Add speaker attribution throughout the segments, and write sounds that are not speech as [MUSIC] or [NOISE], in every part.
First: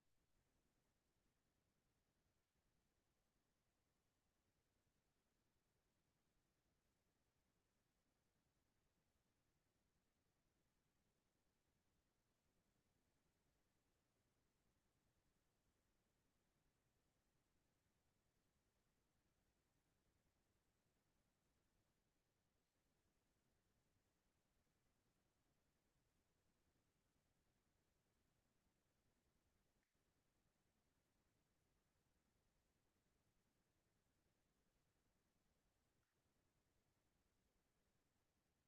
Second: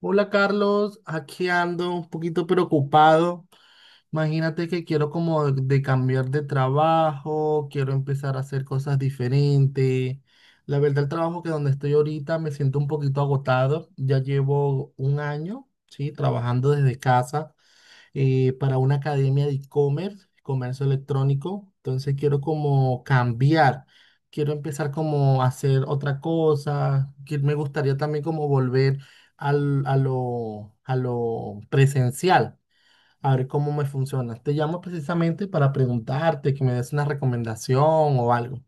Speaker 1: Hola Carlos, aquí ando un poquito preocupado. Imagínate que quiero como de cambiar de trabajo, quiero empezar a hacer cosas diferentes. La verdad, el trabajo que donde estoy ahorita me siento un poquito agotado. Ya llevo un año, sí, trabajando desde casa para una academia de e-commerce, comercio electrónico. Entonces quiero como cambiar, quiero empezar como a hacer otra cosa, que me gustaría también como volver a lo presencial, a ver cómo me funciona. Te llamo precisamente para preguntarte, que me des una recomendación o algo.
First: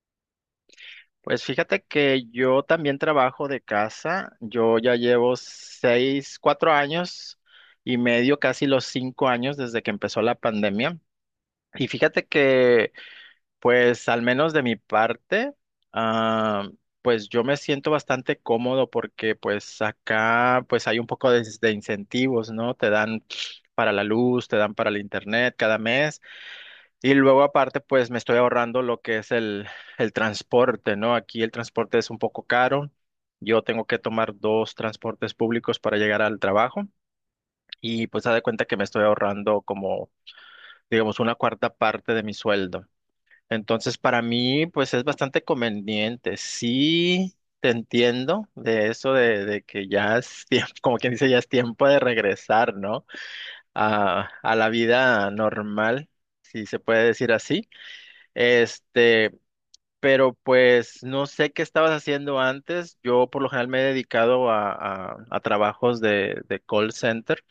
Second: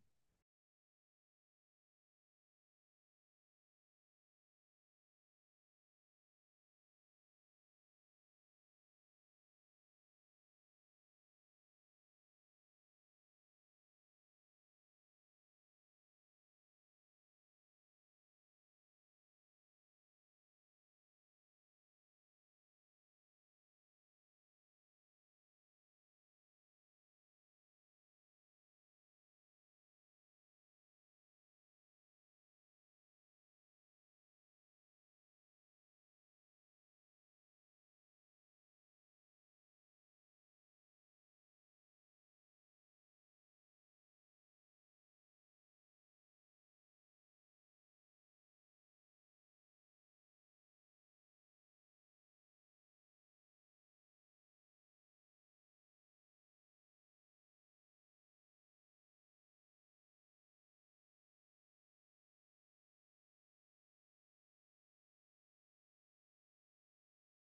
Speaker 2: Pues fíjate que yo también trabajo de casa. Yo ya llevo 4 años y medio, casi los 5 años desde que empezó la pandemia. Y fíjate que, pues al menos de mi parte, ah, pues yo me siento bastante cómodo porque pues acá pues hay un poco de incentivos, ¿no? Te dan para la luz, te dan para el internet cada mes. Y luego aparte, pues me estoy ahorrando lo que es el transporte, ¿no? Aquí el transporte es un poco caro. Yo tengo que tomar dos transportes públicos para llegar al trabajo y pues haz de cuenta que me estoy ahorrando como, digamos, una cuarta parte de mi sueldo. Entonces, para mí, pues es bastante conveniente. Sí, te entiendo de eso de que ya es tiempo, [LAUGHS] como quien dice, ya es tiempo de regresar, ¿no? A la vida normal, si se puede decir así. Este, pero pues no sé qué estabas haciendo antes. Yo por lo general me he dedicado a, a trabajos de call center.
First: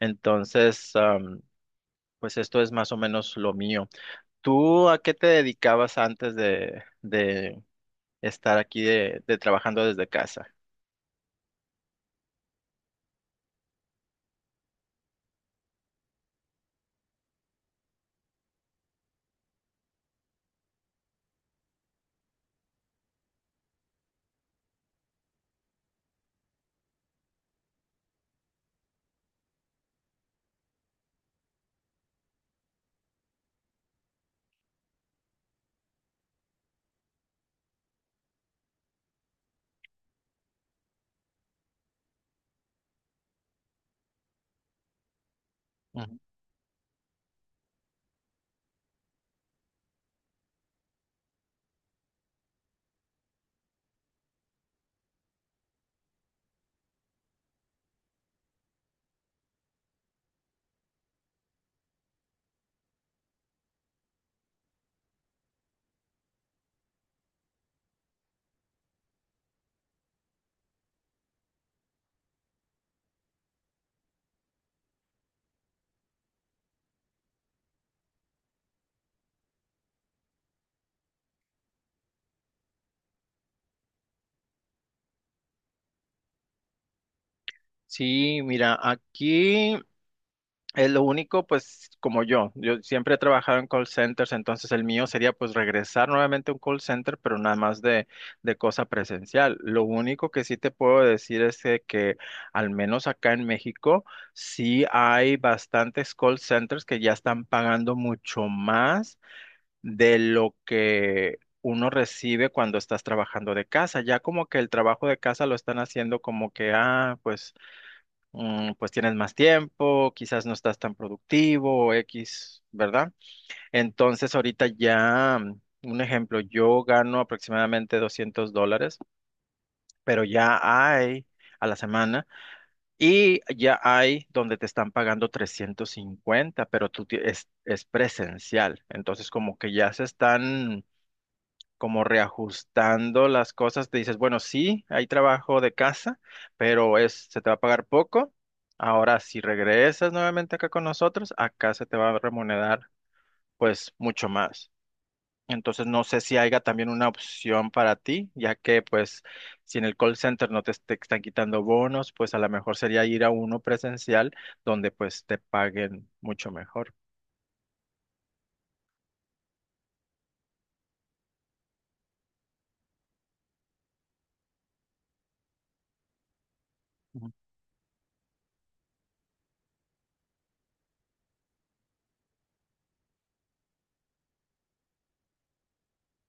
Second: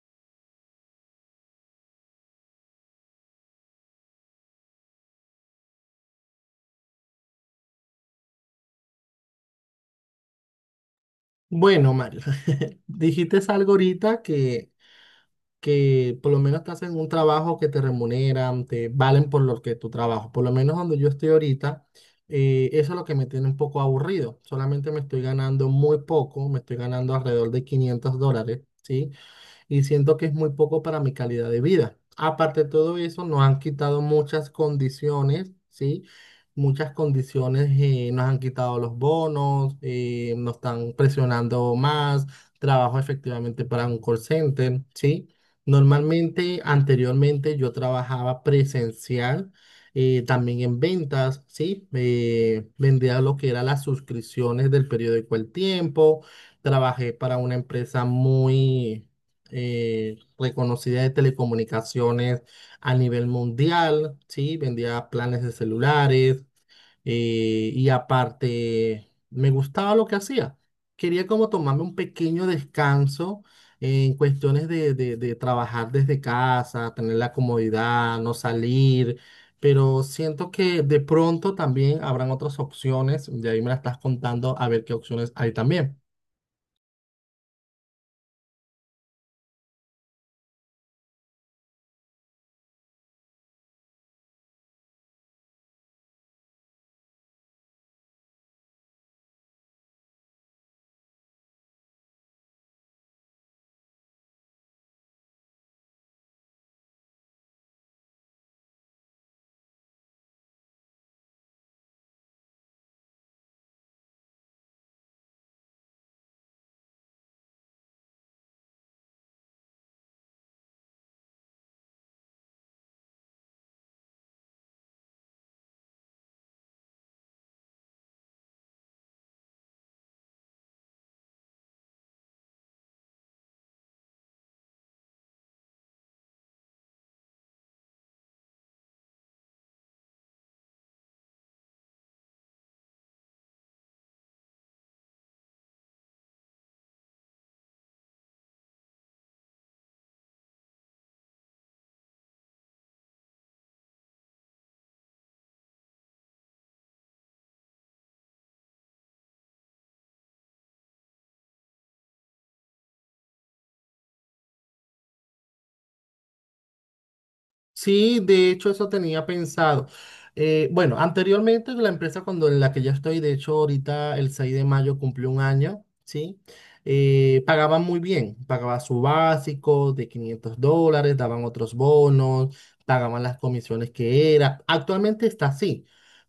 Speaker 2: Entonces, pues esto es más o menos lo mío. ¿Tú a qué te dedicabas antes de estar aquí de trabajando desde casa?
Speaker 1: Bueno, Mario, [LAUGHS] dijiste algo ahorita que por lo menos te hacen un trabajo que te remuneran, te valen por lo que tu trabajo. Por lo menos donde yo estoy ahorita, eso es lo que me tiene un poco aburrido. Solamente me estoy ganando muy poco, me estoy ganando alrededor de $500, ¿sí? Y siento que es muy poco para mi calidad de vida. Aparte de todo eso, nos han quitado muchas condiciones, ¿sí? Muchas condiciones, nos han quitado los bonos, nos están presionando más, trabajo efectivamente para un call center, ¿sí?
Speaker 2: Ujú.
Speaker 1: Normalmente, anteriormente yo trabajaba presencial, también en ventas, ¿sí? Vendía lo que eran las suscripciones del periódico El Tiempo, trabajé para una empresa muy reconocida de telecomunicaciones a nivel mundial, ¿sí? Vendía planes de celulares, y aparte me gustaba lo que hacía. Quería como tomarme un pequeño descanso en cuestiones de trabajar desde casa, tener la comodidad, no salir, pero siento que de pronto también habrán otras opciones, de ahí me la estás contando a ver qué opciones hay también.
Speaker 2: Sí, mira, aquí. Es lo único, pues, como yo siempre he trabajado en call centers, entonces el mío sería pues regresar nuevamente a un call center, pero nada más de cosa presencial. Lo único que sí te puedo decir es de que al menos acá en México sí hay bastantes call centers que ya están pagando mucho más de lo que uno recibe cuando estás trabajando de casa. Ya como que el trabajo de casa lo están haciendo como que, ah, pues pues tienes más tiempo, quizás no estás tan productivo o X, ¿verdad? Entonces ahorita ya, un ejemplo, yo gano aproximadamente $200, pero ya hay a la semana y ya hay donde te están pagando 350 pero es presencial. Entonces como que ya se están como reajustando las cosas, te dices, bueno, sí, hay trabajo de casa, pero es, se te va a pagar poco. Ahora, si regresas nuevamente acá con nosotros, acá se te va a remunerar pues mucho más. Entonces, no sé si haya también una opción para ti, ya que pues si en el call center no te, te están quitando bonos, pues a lo mejor sería ir a uno presencial donde pues te paguen mucho mejor.
Speaker 1: Sí, de hecho eso tenía pensado. Bueno, anteriormente la empresa cuando en la que ya estoy, de hecho ahorita el 6 de mayo cumplió un año, ¿sí? Pagaban muy bien, pagaba su básico de $500, daban otros bonos, pagaban las comisiones que era. Actualmente está así,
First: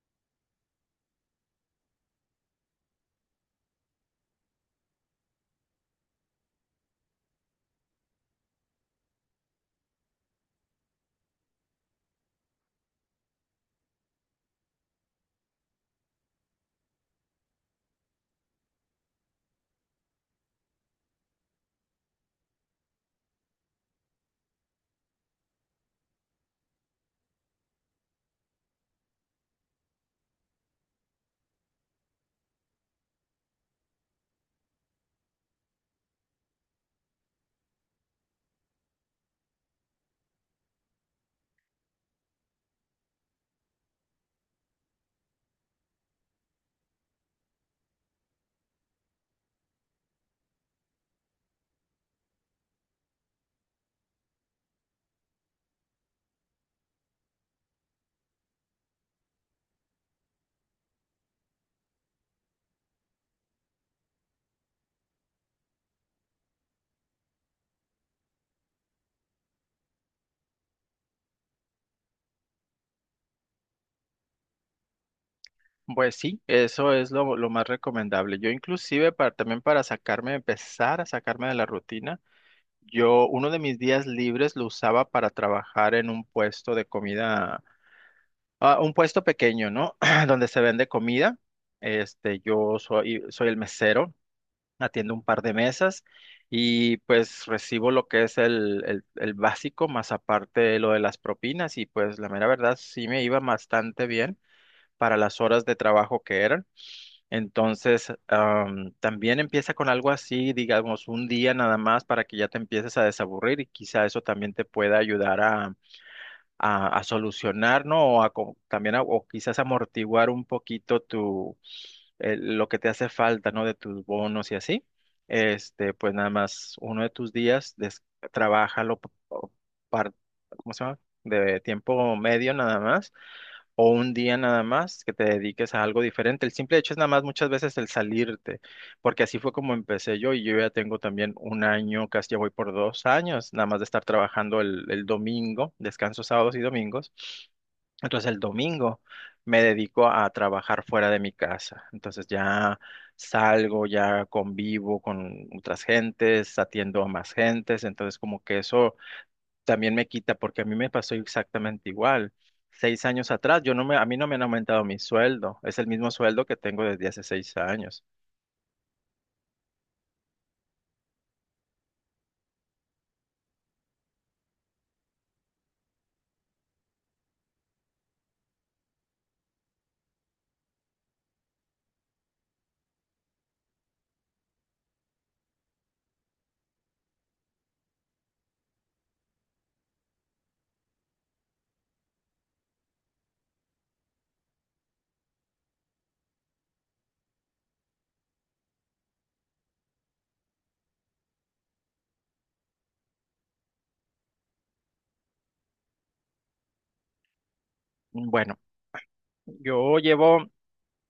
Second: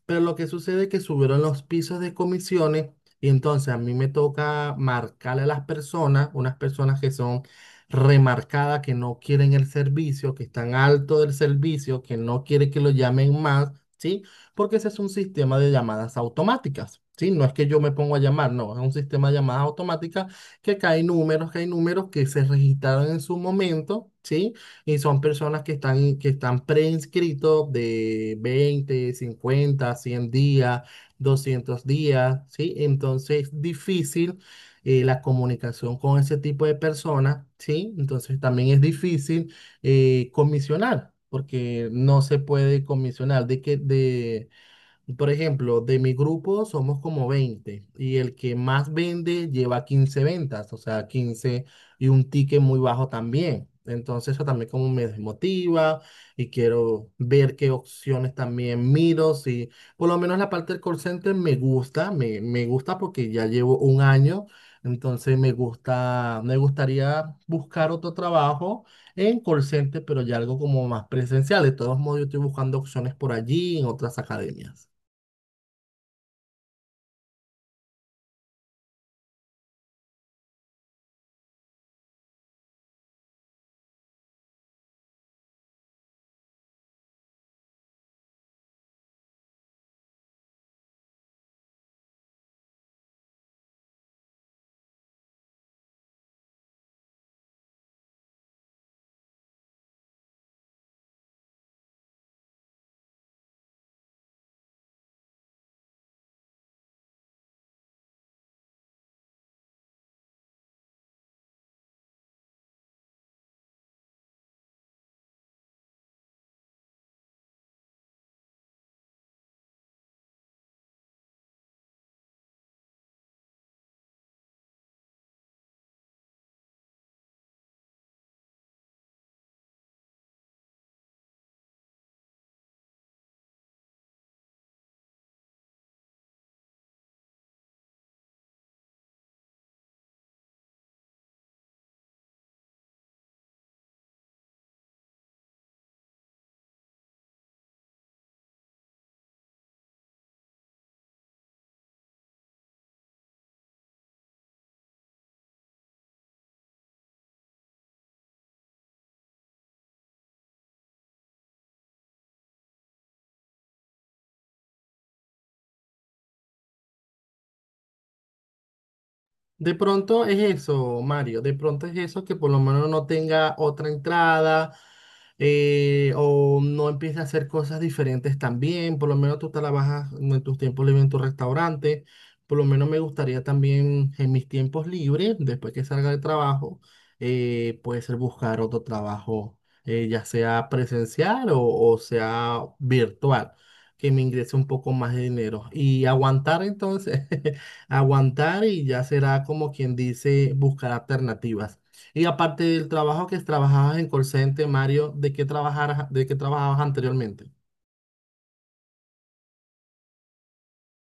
Speaker 1: pero lo que sucede es que subieron los pisos de comisiones y entonces a mí me toca marcarle a las personas, unas personas que son remarcada que no quieren el servicio, que están alto del servicio, que no quiere que lo llamen más, ¿sí? Porque ese es un sistema de llamadas automáticas, ¿sí? No es que yo me pongo a llamar, no, es un sistema de llamadas automáticas que cae números, que hay números que se registraron en su momento, ¿sí? Y son personas que están preinscritos de 20 50 100 días, 200 días, ¿sí? Entonces es difícil, la comunicación con ese tipo de personas, ¿sí? Entonces también es difícil, comisionar, porque no se puede comisionar de que, de por ejemplo, de mi grupo somos como 20 y el que más vende lleva 15 ventas, o sea, 15 y un ticket muy bajo también. Entonces eso también como me desmotiva y quiero ver qué opciones también miro. Si por lo menos la parte del call center me gusta, me gusta porque ya llevo un año, entonces me gusta, me gustaría buscar otro trabajo en call center, pero ya algo como más presencial. De todos modos, yo estoy buscando opciones por allí en otras academias.
Speaker 2: Pues sí, eso es lo más recomendable. Yo inclusive para, también para sacarme, empezar a sacarme de la rutina, yo uno de mis días libres lo usaba para trabajar en un puesto de comida, ah, un puesto pequeño, ¿no? [CLEARS THROAT] Donde se vende comida. Este, yo soy el mesero, atiendo un par de mesas y pues recibo lo que es el básico, más aparte lo de las propinas y pues la mera verdad sí me iba bastante bien para las horas de trabajo que eran. Entonces, también empieza con algo así, digamos, un día nada más para que ya te empieces a desaburrir y quizá eso también te pueda ayudar a solucionar, ¿no? O a, co- también a- o quizás amortiguar un poquito lo que te hace falta, ¿no? De tus bonos y así. Este, pues nada más uno de tus días, trabájalo par- ¿cómo se llama? De tiempo medio nada más o un día nada más que te dediques a algo diferente. El simple hecho es nada más muchas veces el salirte porque así fue como empecé yo y yo ya tengo también un año, casi ya voy por 2 años, nada más de estar trabajando el domingo, descanso sábados y domingos. Entonces el domingo me dedico a trabajar fuera de mi casa. Entonces ya salgo, ya convivo con otras gentes, atiendo a más gentes. Entonces como que eso también me quita porque a mí me pasó exactamente igual. 6 años atrás, yo no me, a mí no me han aumentado mi sueldo. Es el mismo sueldo que tengo desde hace 6 años.
Speaker 1: De pronto es eso, Mario, de pronto es eso que por lo menos no tenga otra entrada, o no empiece a hacer cosas diferentes también, por lo menos tú trabajas en tus tiempos libres en tu restaurante, por lo menos me gustaría también en mis tiempos libres, después que salga de trabajo, puede ser buscar otro trabajo, ya sea presencial o sea virtual, que me ingrese un poco más de dinero y aguantar entonces. [LAUGHS] Aguantar y ya será como quien dice buscar alternativas. Y aparte del trabajo que trabajabas en call center, Mario, ¿de qué trabajar, de qué trabajabas anteriormente?
Speaker 2: Bueno. Yo llevo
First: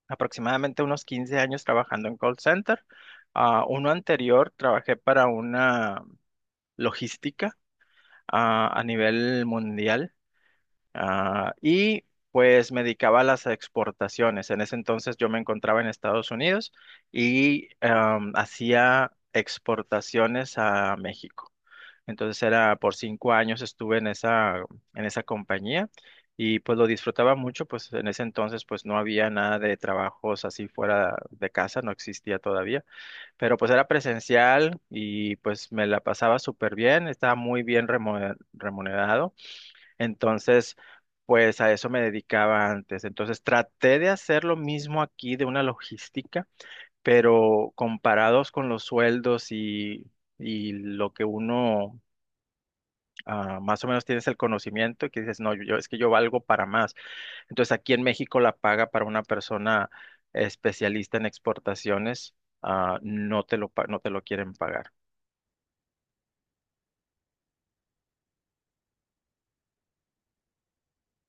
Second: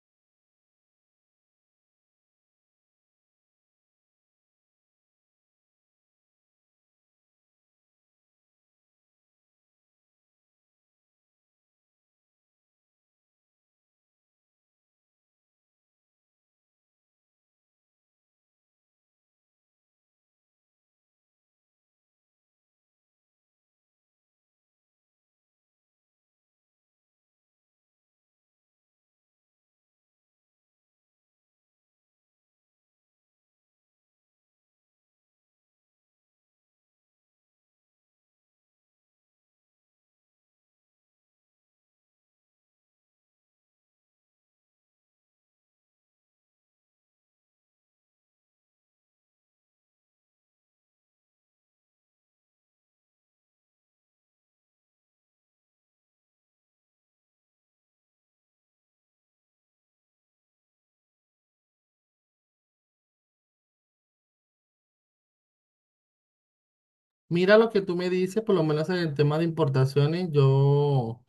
Speaker 2: aproximadamente unos 15 años trabajando en call center. Ah, uno anterior trabajé para una logística, a nivel mundial, y pues me dedicaba a las exportaciones. En ese entonces yo me encontraba en Estados Unidos y hacía exportaciones a México. Entonces era por 5 años estuve en en esa compañía y pues lo disfrutaba mucho, pues en ese entonces pues no había nada de trabajos así fuera de casa, no existía todavía, pero pues era presencial y pues me la pasaba súper bien, estaba muy bien remunerado, entonces pues a eso me dedicaba antes. Entonces traté de hacer lo mismo aquí de una logística, pero comparados con los sueldos y lo que uno, más o menos tienes el conocimiento y que dices, no, es que yo valgo para más. Entonces aquí en México la paga para una persona especialista en exportaciones, no te lo, no te lo quieren pagar.
Speaker 1: Mira lo que tú me dices, por lo menos en el tema de importaciones, yo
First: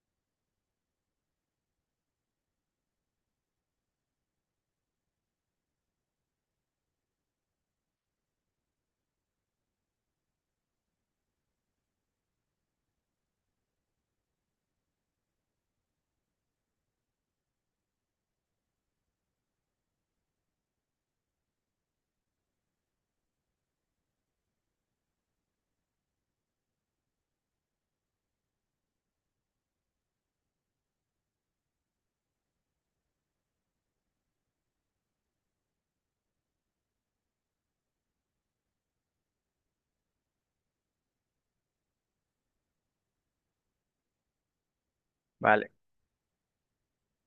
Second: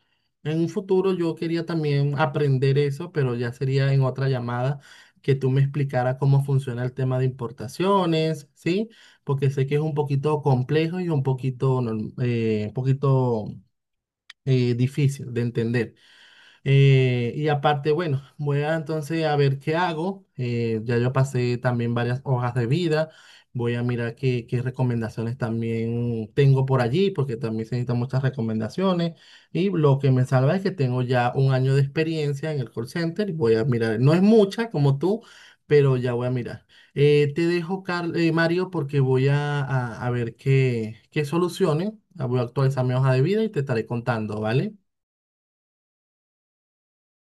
Speaker 1: en un futuro yo quería también aprender eso, pero ya sería en otra llamada que tú me explicaras cómo funciona el tema de importaciones, ¿sí? Porque sé que es un poquito complejo y un poquito, un poquito, difícil de entender. Y aparte, bueno, voy a entonces a ver qué hago. Ya yo pasé también varias hojas de vida. Voy a mirar qué recomendaciones también tengo por allí, porque también se necesitan muchas recomendaciones. Y lo que me salva es que tengo ya un año de experiencia en el call center, y voy a mirar, no es mucha como tú, pero ya voy a mirar. Te dejo, Mario, porque voy a ver qué, qué soluciones. Voy a actualizar mi hoja de vida y te estaré contando, ¿vale?
Speaker 2: ¿Vale?